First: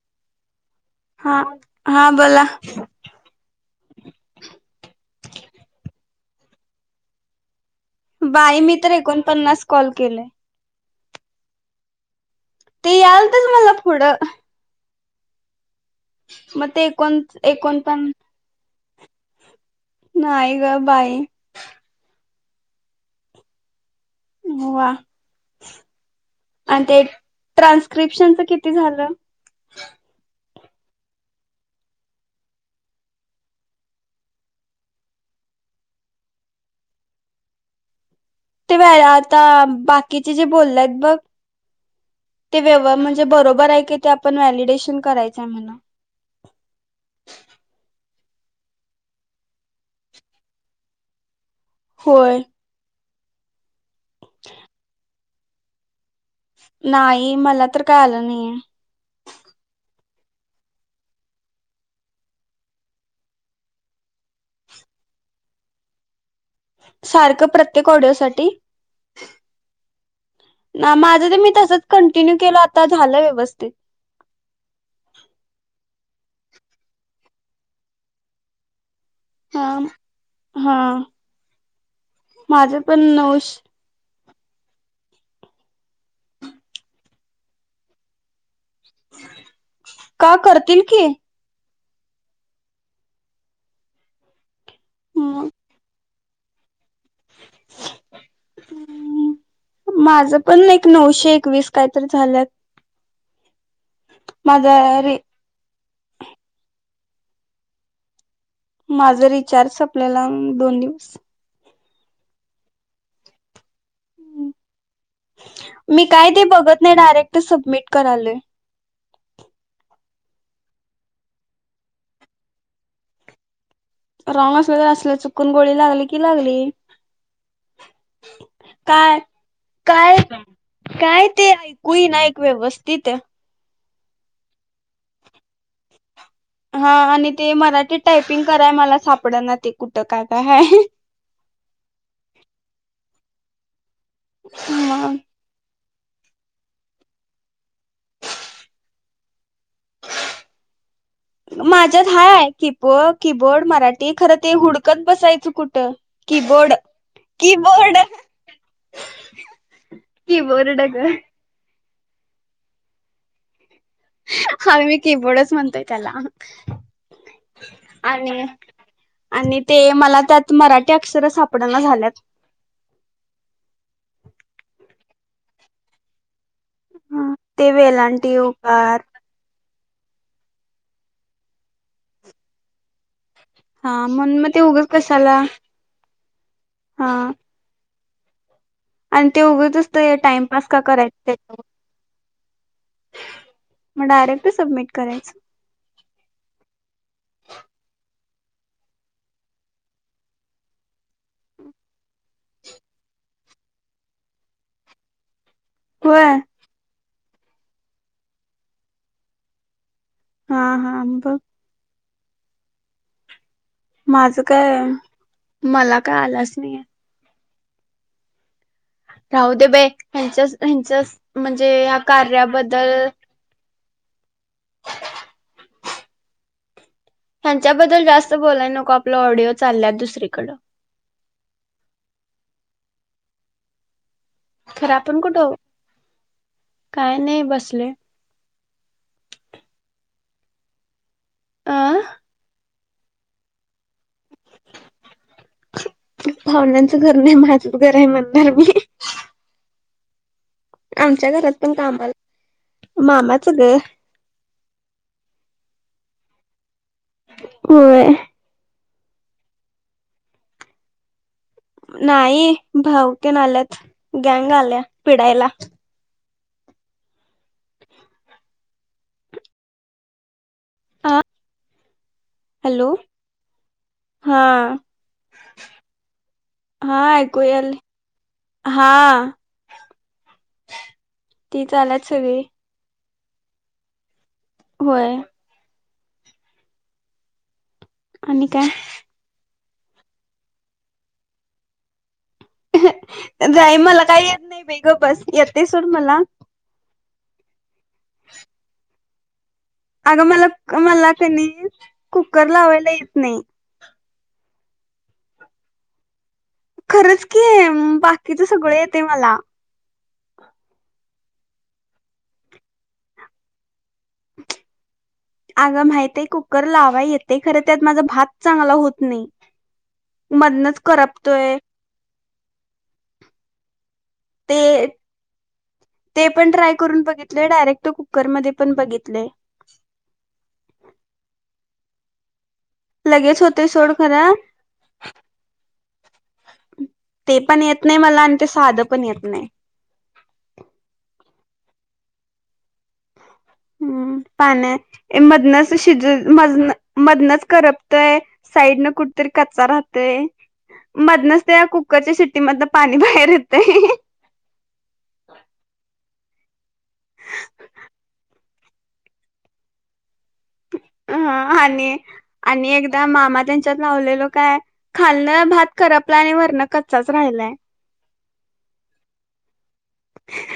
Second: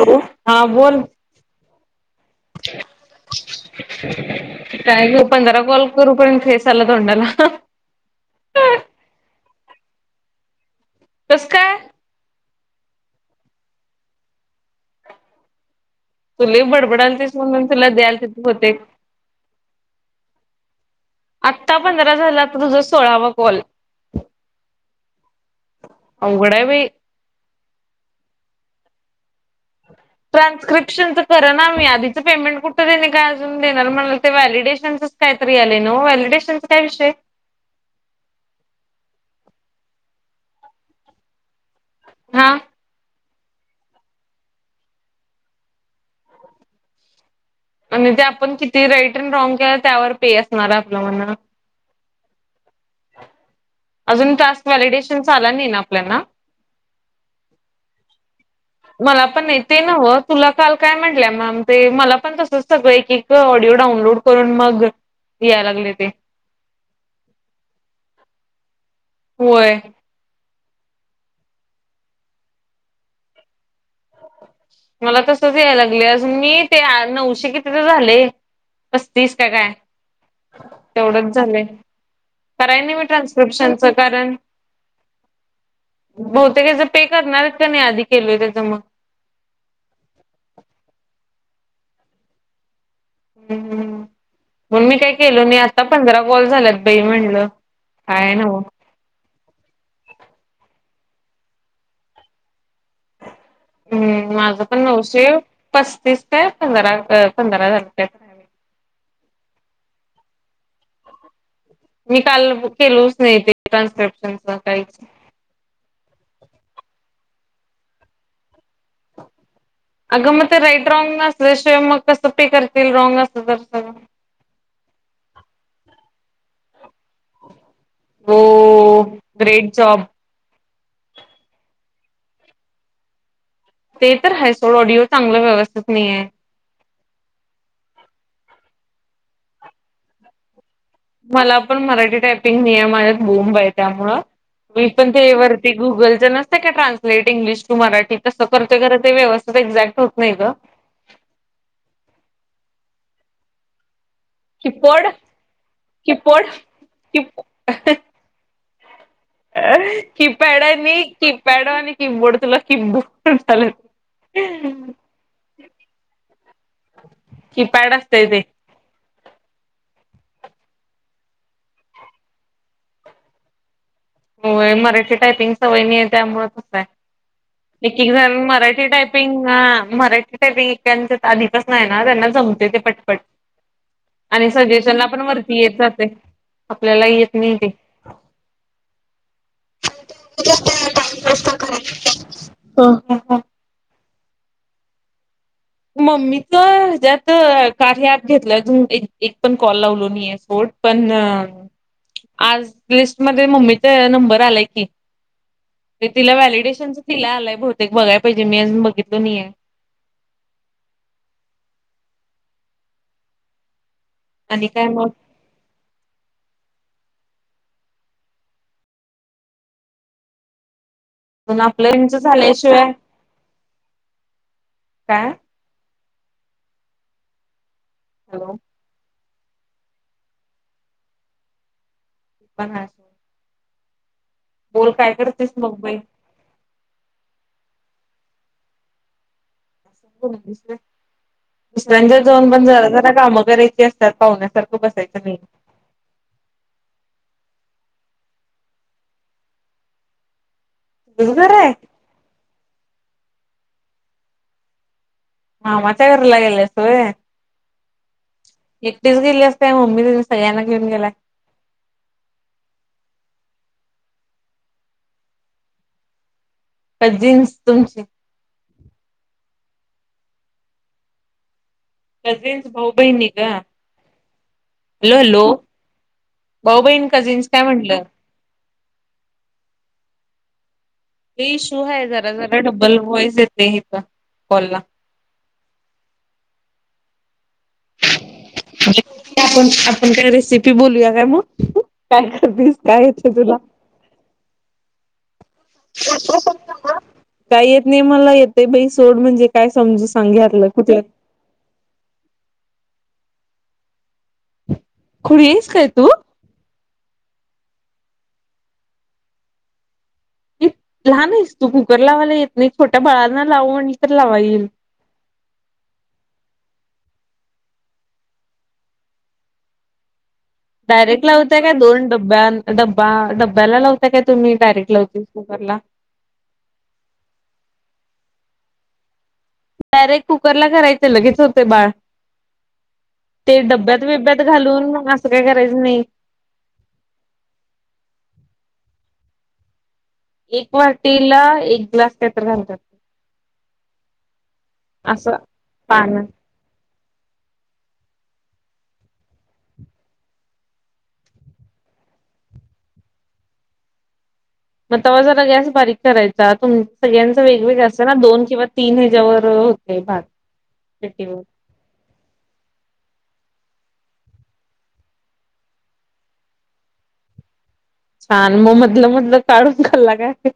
Hello हा बोल. हा हा बोला. ह [inaudible] काय ग पंधरा कॉल करू पर्यंत फेस आला तोंडाला. बाई मी तर एकोणपन्नास कॉल केले. कस काय? ते यालतच मला पुढं तु लय मग ते एकोण बडबडालतेस म्हणून तुला एकोणपण द्यायला तिथ होते. नाही ग बाई. आत्ता पंधरा झाला आता तुझा सोळावा कॉल व्वा अवघड आहे आणि बाई ते ट्रान्स्क्रिप्शनच किती झालं? ट्रान्स्क्रिप्शनचं कर ना आम्ही आधीचं पेमेंट कुठे त्यांनी काय अजून देणार म्हणाल ते वॅलिडेशनच काहीतरी आले नो व्हलिडेशनचा काय विषय ते व्ल आता बाकीचे जे बोलले आहेत बघ हा ते व्यव म्हणजे जे बरोबर आहे काय ते आपण व्हॅलिडेशन करायचंय म्हणा [inaudible] आणि ते आपण किती राईट अड रॉंग केलं त्यावर पे असणार आपलं म्हण होय. अजून टास्क व्हॅलिडेशन चा आला नाही ना आपल्याना नाही मला तर काय आलं नाहीये. मला पण ते नवं तुला काल काय म्हटलं मॅम ते मला पण तसच सगळं एक एक तो ऑडिओ डाउऊनलोड करून मग यायला लागले ते सारखं प्रत्येक ऑडिओसाठी? होय. ना माझं तर मी तसच कंटिन्यू केल आता झालं व्यवस्थित. मला तसच यायला लागले अजून मी ते नऊशे किती तर झाले. पस्तीस का हा काय? हा तेवढंच झालंय माझं कराया नाही पण मी नऊश ट्रान्स्क्रिप्शनचं कारण बहुतेक याच पे करणार आहेत की नाही आधी केलय त्याच मग? का करतील की. हमम मग मी काय केलो मग नाही आता पंधरा कॉल झालेत. [unintelligible] अमम माझ पण एक नऊशे एकवीस काहीतरी झाल्यात हमम माझं माझा पण रे नऊशे पस्तीस ते पंधरा पंधरा झालत्यात. माझं रिचार्ज संपलेला अमम दोन दिवस मी काल केलोच नाही तेे ट्रान्स्क्रिप्शनच काहीच मी काय ते बघत नाही डायरेक्ट सबमिट करायलोय. अगं मग ते राईट रॉंग असल्या शिवाय मग कसं पे करतील रॉंग असल तर सगळं रॉंग असलं तर असलं चुकून गोळी लागली की लागली. हो काय ग्रेट जॉब काय? काय ते ऐकू येईना ऐक व्यवस्थित ते तर हाय सोड ऑडिओ चांगलं व्यवस्थित नाहीेये. हा आणि ते मराठीत टायपिंग कराया मला सापड ना ते कुठं काय काय हाय. मला पण मराठी टायपिंग नियमात बोंब आहे त्यामुळ मी पण मग ते वर ते गुगलच नसतय काय ट्रान्सलेट इंग्लिश टू मराठी तसं करते खरं ते व्यवस्थित एक्झॅक्ट होत नाही गं. माझ्यात हाय की पो की-बोर्ड मराठी खर ते हुडकत किपड बसायचं कुठं किपड की-बोर्ड, कि की-बोर्ड. अ कीपॅड कीबोर्ड आणि ग की पॅड वाणी कि-बोर्ड तुला की-बोर्ड वाटालय ते आम्ही की-बोर्डच म्हणतोय त्याला कीपॅड असतय ते आणि आणि ते मला त्यात मराठी अक्षर सापडना झाल्यात. होय मराठी टायपिंग सवय नाही आहे त्यामुळ अस हाय ते एकेकजण वेलांटी मराठी उकार टाय पिंग हा मराठी टायपिंग एकेकाच्यात अधिपासन नाही ना त्यांना जमते ते पटपट. हा म्हणून मग आणि ते उगच सजेशनला पण कशाला वरती येत जातय आपल्याला हा येत नाही ते. आणि ते उगचच ते टाइमपास का करायचं तेच्या हा हा हा, म डायरेक्ट सबमिट करायचं. मम्मीच हेच्यात कार्य अँप घेतलं आजून एक एक पण कॉल लावलो नाही आहे सोड पण आज लिस्टमध्ये मम्मीच नंबर आलाय की. ते होय तिला व्हलिडेशनचं तिला आलाय बहुतेक बघाय पाहिजे मी आजून बघितलो नाही आहे. हा हा ब माझं आणि काय मग मला काय आलाच नाहीे आहे. राहूदे बाई हेच्याच हेच्याच म्हणून आपलं हेच झाल्याशिवाय काय? हेच्याबद्दल जास्त हॅलो बोलाय नको आपल ऑडिओ चालल्यात दुसरीकडं. ते पण हाय. खरं काय आपण करतेस कुठं मग बाई काय नाही बसले [unintelligible] अ दुसऱ्याच्यात जाऊन पण जरा जरा कामं करायची असतात पाहुण्यासारखं बसायचं नाही. पाहूण्यांचं घर नाही माझंच घर आहे म्हणणार मी. आमच्या तुझं घर घरात आहे पण कामाला मामाच गं. मामाच्या घरला गेल्यास होय. व्हय. एकटीच गेलीयास काय मम्मी तेनी सळ्यांना घेऊन गेलाय? नाही भाऊतेन आल्यात गँंग आल्या पिडायला. काझीनस तुमची आ कझिनस भाऊ बहिनी गं हा. हॅलो! हॅलो! भाऊ हा बहीण ऐकू कझिन्स काय यालय म्हटलं? हा. तीच इशू हाय आल्यात सगळी जराजरा डब्बल व्हॉईस येते हीथ कॉल व्हय. आणि काय? आपण आपण काय रेसिपी बोलूया काय म? जाई मला काय येत नाही बाई गप्प बस. सोड मला काय येत नाही मला येतय बाई सोड म्हणजे काय समजू सांग ह्यातलं कुठल? त्यांनी कुकर लावायला येत नाही. खुड यीस काय तू? खरंच की हे बाकीच सगळं येतय मला. लहान आहेस तू कुकर लावायला येत नाही, छोट्या बळांना लाव म्हणलं तर लावाईल. अगं माहित आहे कुकर लावा येते खरं, त्यात माझा भात चांगला होत नाही. मधन. डायरेक्ट लावता का दोन डब्या-डबा-डब्याला लावताय का तुम्ही ते डायरेट लावते. कुकरला. ते पण ट्राय करून बघितलय, डायरेक्ट कुकरमध्ये पण बघितलय. डायरेक्ट कुकर ला करायच लगेच होते बाळ. लगेच ते होते सोड डब्यात खरा बिब्यात घालून मग असं काय करायचं नाही. ते पण येत नाही मला, आणि ते साधं पण येत नाही. एक वाटीला, एक ग्लास काही तर घालतात. हूं पाण्यात ये मदन असं शिज पाण्यात. मदन. मदनच करपतय साईड न कुठतरी कच्चा राहतय. मधनच त्या कुकरच्या शिट्टी मधन पाणी बाहेर येतय. मग तेव्हा जरा गॅस बारीक करायचा तुम सगळ्यांच वेगवेगळ असत ना दोन किंवा तीन ह्याच्यायावर होतय भात. [inaudible] हं आणि, आणि एकदा मामा त्यांच्यात लावलेलो काय. खालणं भात करपलाय, वरण कच्चाच राहिलाय. छान म मधलं, मधलं काढून खांल्ला काय.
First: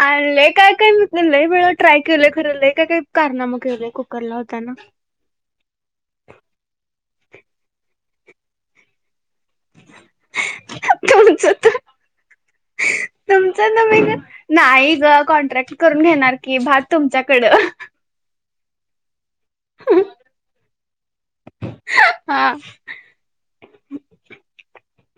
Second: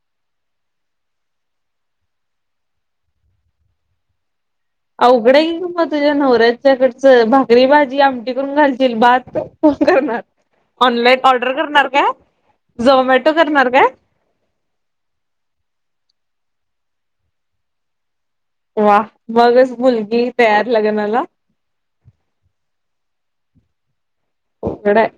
आण लय कायकाय मी पण लयी वेळा ट्राय केलंय खर लय काय काय कारनामा केलंय कुकर लावताना अवघडं ये म तुझ्या नवऱ्याच्याकडचं भाकरी, भाजी, आमटी करून घालतील भात? कोण करणार ऑनलाईन तुमचं ऑर्डर तर करणार का, झोमॅटो करणार तुमचं का? तुम्ही नाही ग कॉन्ट्रॅक्ट करून घेणार की भात तुमच्याकडं वा मगच मुलगी तयार लगनाला. हा! अवगड आहे.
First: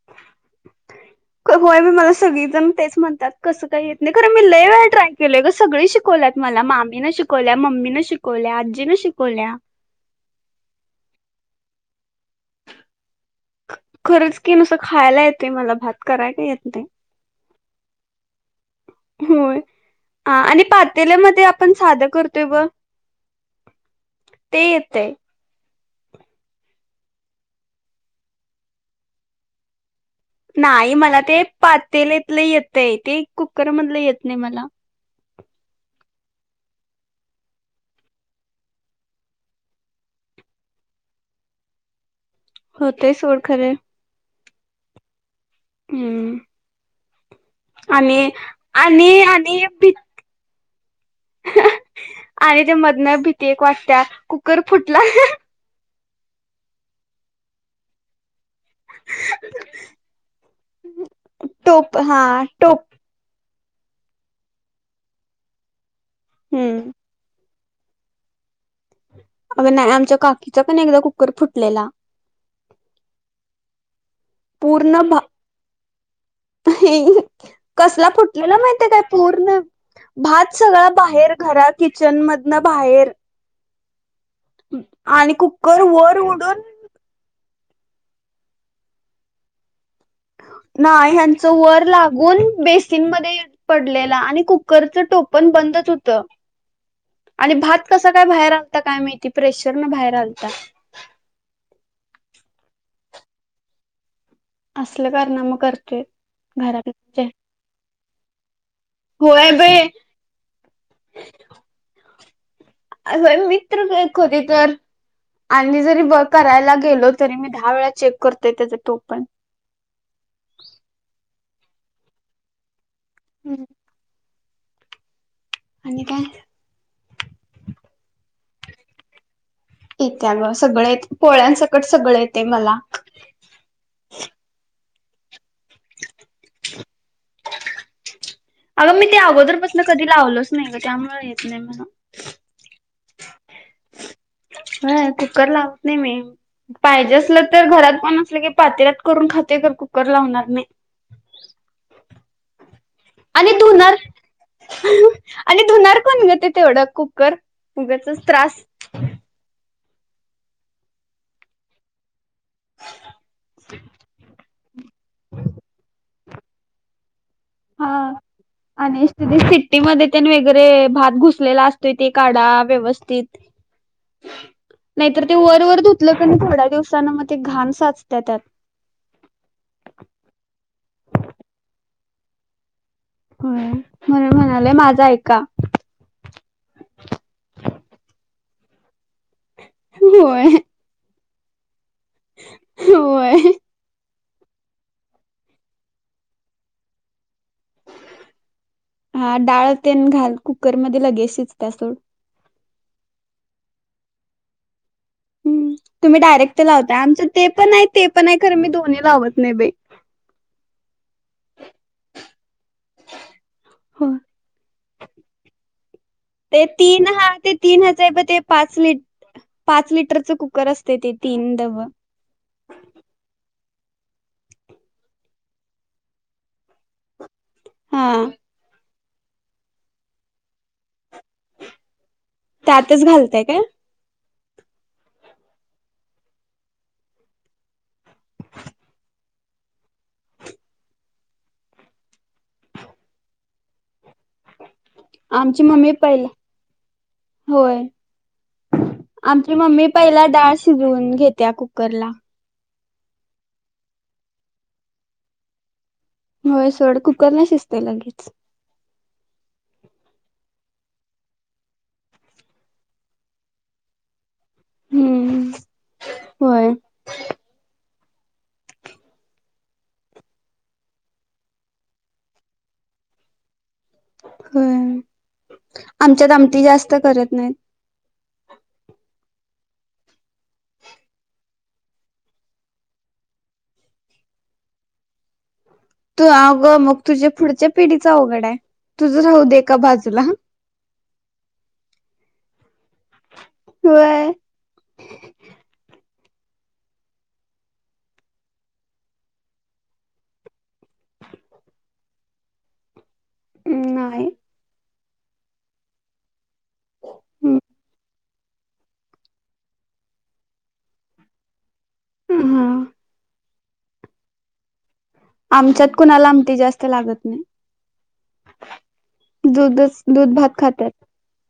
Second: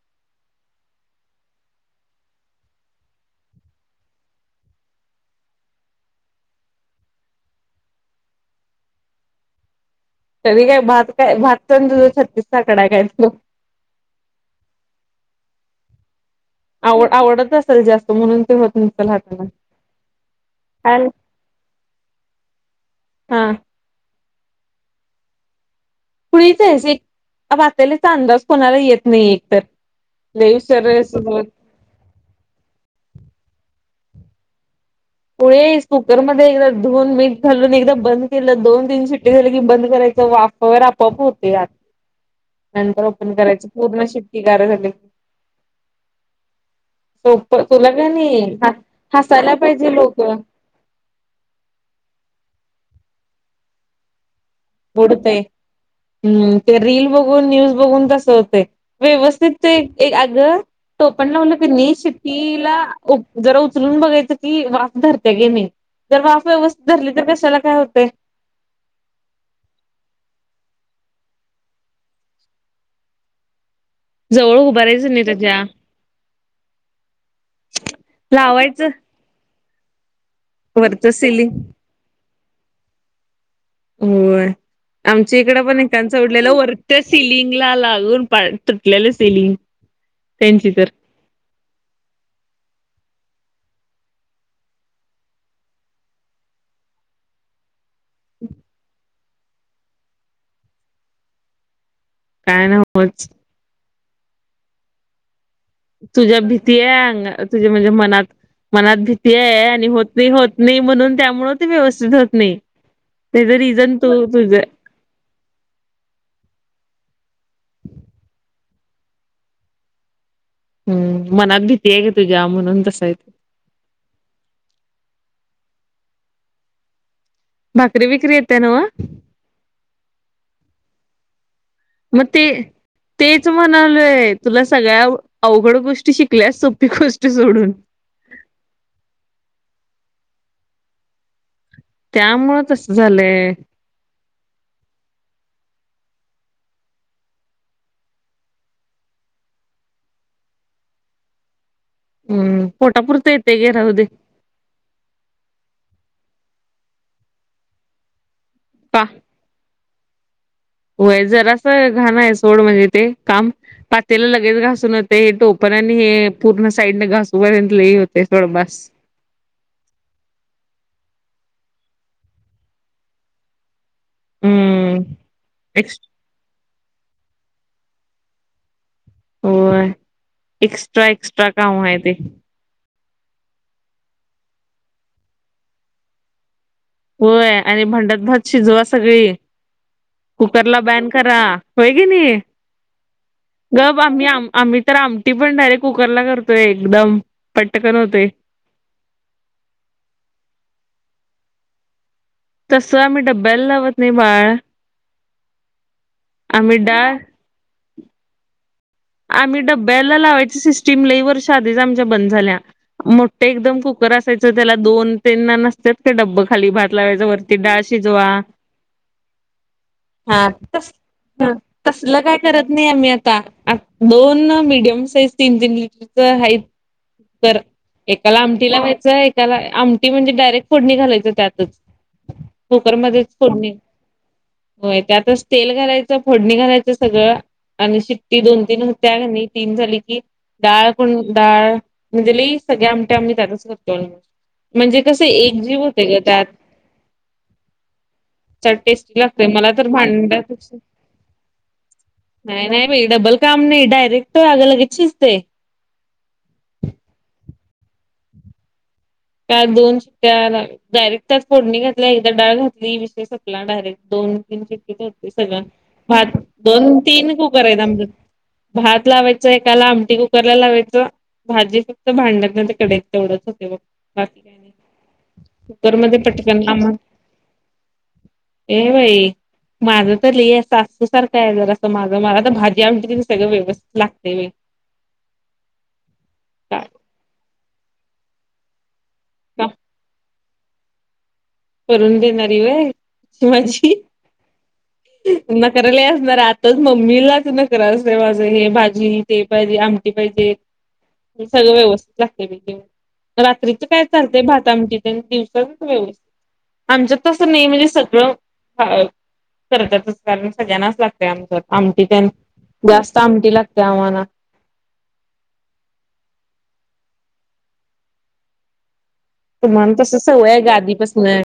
[inaudible] होय म मला सगळेजण तेच म्हणतात कसं काय येत नाही, कारण मी लयी वेळा ट्राय केल ग सग शिक कोंल्यात मला मामी न शिकोंल्या, मम्मी न शिकोंल्या, आजी न शिकोंल्या. तरी काय भात काय भात च न तुझ छत्तीस चा आकडाय आहे काय तो. ख खरंच की नसं खायला येतेय मला भात, करायला नही येत. नाही आवड आवडत असेल जास्त म्हणून ते होत नसल हाताला. हा आणि पातेल्यामध्ये आपण साधं करतोय ब हा ते येतय. खुळीच आहेच एक, आ पातेलीचा अंदाज कोणाला येत नाही एकतर. [unintelligible] पातेलतलं येतय ते कुकर मधलं येत नाही मला. ओयेस कुकरमध्ये एकदा धुवून मीठ घालून एकदा बंद केलं, दोन तीन सुिट्टी झाली की बंद करायचं वाफ हो ना आपोआप होतय आत, नंतर होतंय ओपन सोड करायच खरं पूर्ण शिफ्टी गार झाली. हूं! सोप्प तुला कनी हास, आणि हासायला आणि भी पाहिजे लोक आणि त्या मधन भीती एक वाटत्या कुक बुडतंय हूं ते रील बघून न्यूज बघून तसं होतय. व्यवस्थित एक अग, तो [unintelligible] पण लावलं क नि टोप हा टोप शेतीला- जरा उचलून बघायचं की, वाफ धरते कनी. जर वाफ व्यवस्थित हम्म धरली तर, कशाला काय होतय. अग नाही, आमच्या काकीचा कनी एकदा कुकर फुटलेला. जवळ पूर्ण उभारायचं भा नाही त्याच्या. [unintelligible] कसला फुटलेला लावायचं माहितेय काय- पूर्ण भात सगळं वरचं बाहेर, सिलिंग घरात किचन मधनं बाहेर. होय, आणि आमच्या इकड कुकर पण वर [unintelligible] उडलेलं उडून वर- त्या सिलिंग ला लागून [unintelligible] तुटलेलं सिलिंग. त्यांची तर नाही आणि - अस वर लागून बेसीन मध्ये पडलेला आणि कुकरचं टोपण बंदच होत. [inaudible] आणि भात कसा काय बाहेर आलता काय माहिती, प्रेशर न बाहेर आलता. काय न्हवच. असल्या कारणाम कर- तुझ्या भीती आहे, अ तुझ्या म्हणजे मनात, मनात भीती होय आहे बे आणि हो- त नाही, म्हणून त्यामुळं ते व्यवस्थित होत नाही. असं त्याच रिझन मित्रक तू होते तुझ तर [unintelligible] आणि जरी ब करायला गेलो तरी, मी दहा वेळा चेक करतोय त्येच टोपण. हम्म, मनात भीती आहे ग, तुझ्या म्हणून तसं आहे ते. हं. आणि काय? भाकरी बिकरी येते नव्ह? येत्या ग, सगळं येत पोळ्यांसकट सगळं मग येते ते मला. तेच म्हणालोय, तुला सगळ्या अवघड गोष्टी शिकल्यास, सोपी गोष्ट सोडून. अगं मी ते अगोदरपासून कधी लावलच नाही ग, त्यामुळे येत नाही मला. त्यामुळं तस झालंय. हा, कुकर लावत नाही मी. पाहिजे असलं तर, घरात कोण नसलं की, पातेलात करून खातोय, खर कुकर लावणार नाही. हम्म, पोटापुरत आणि येते घे धुणार राहूदे. [unintelligible] आणि धुनार कोण ग, ते तेवढं कुकर उगचच त्रास. [inaudible] होय, जरासं घाण आहे सोड म्हणजे ते, काम पातेला लगेच घासून- ते टोपण आणि हे पूर्ण साईडने घासू पर्यंत लय होतय थोड बास. शिट्टीमध्ये त्येन वैगरे भात घुसलेला असतोय, ते काढा व्यवस्थित. [inaudible] हम्म नाहीतर, ते वर, वर एक्स धुतलं पण थोड्या दिवसान मग ते घाण साचत्या त्यात. होय, एक्स्ट्रा, एक्स्ट्रा काम आहे ते. हो, म्हणून म्हणालोय माझ ऐका. होय आणि भांडत भात शिजवा सगळी, होय कुकरला बॅन करा. होय कनि. होय होय बा, आम्ही आम आम्ही तर आमटी पण डायरेक्ट कुकरला करतोय, एकदम पट्टकन होतय. हा, डाळ तेन घाल कुकरमध्ये लगेच शीजत्या सोड. तसं आम्ही डब्ब्याला लावत नाही बाळ. हं, तुम्ही डायरेक्ट ते आम्ही लावताय, डाळ आमचं ते पण आहे, ते पण आहे, खर मी दोनी- आम्ही डब्याला लावायची सिस्टीम लई वर्ष आधीच आमच्या बंद झाल्या. मोठ्या एकदम हो कुकर असायच त्याला दोन पेनन ते तीन हा, ते तीनाचय प शिजवा. ते पाच ली पाच लिटरचं कुकर असतय ते. तीन डब. तुला काय करत नाही आम्ही आता. दोन मीडियम साइज तीन तीन लिटरच हायेत. कर हा एकाला आम टी लावायचं. एका आमटी म्हणजे डायरेक्ट फोडणी घालायचं त्यातच. त्यातच कुकरमध्येच घालताय काय? फोडणी. होय त्यातच तेल घालायचं. फोडणी घालायचं सगळं. आणि शिट्टी दोन तीन होत्या का नाही. तीन झाली की, डाळ पण डाळ. म्हणजे लई सगळ्या आमठ्या आम्ही त्यातच करतो आणि. म्हणजे कस एक आमची जीव मम्मी होते ग पहिला त्यात. होय. चट टेस्टी लागतय आमची मला मम्मी तर पहिला डाळ भांड्यापेक्षा शिजवून घेत्या कुकरला. नाही नाही बाई. डबल काम नाही. डायरेक्ट आग लगेच शिजतय. होय सोड कुकर ना शिजतय लगेच. का दोन त्या [unintelligible] डायरेक्ट त्यात फोडणी घातल्या. एकदा डाळ घातली. विषय संपला. डायरेक्ट दोन श होते हम्म सगळं. भात होय दोन तीन कुकरेत आमच. भात लावायचं एकाला. आमटी कुकर ला लावायचं. भाजी फक्त भांड्यात नाही त कढइत, तेवढंच होते बघ. बाकी काय नाही. होय कुकर मध्ये आमच्यात पटकन आमटी लाम जास्त करत नाहीत. ये बाई. माझं तर लई अस अतू सारखंय बघा. जर असं माझं मला तर भाजी आमटी तेन सगळं व्यवस्थित लागतय बाई. तू अगं का मग तुझ्या पुढच्या पिढीच अवघडेय. तुझ राहू दे काम एका बाजूला. करून देणारी व्हय. ही माझी. होय नखरा लई असणारे. आताच मम्मीलाच नखरा असतेय माझं. हे भाजी ते पाहिजे. आमटी पाहिजे. सगळं व्यवस्थित लागते बाई. रात्रीच काय नाही चालतेय. भात आमटीचन. दिवसाच व्यवस्थित आमच्यात तसं नाही. म्हणजे सगळं अ करतातच. कारण सगळ्यांनाच लागतंय आमच्यात. आमटी त्यांन. हा जास्त आमटी लागते आम्हाला. आमच्यात कुणाला आमटी जास्त लागत नाही. तुम्हाला दूधच तस दूध भात सवये ग खातात. आधीपासन.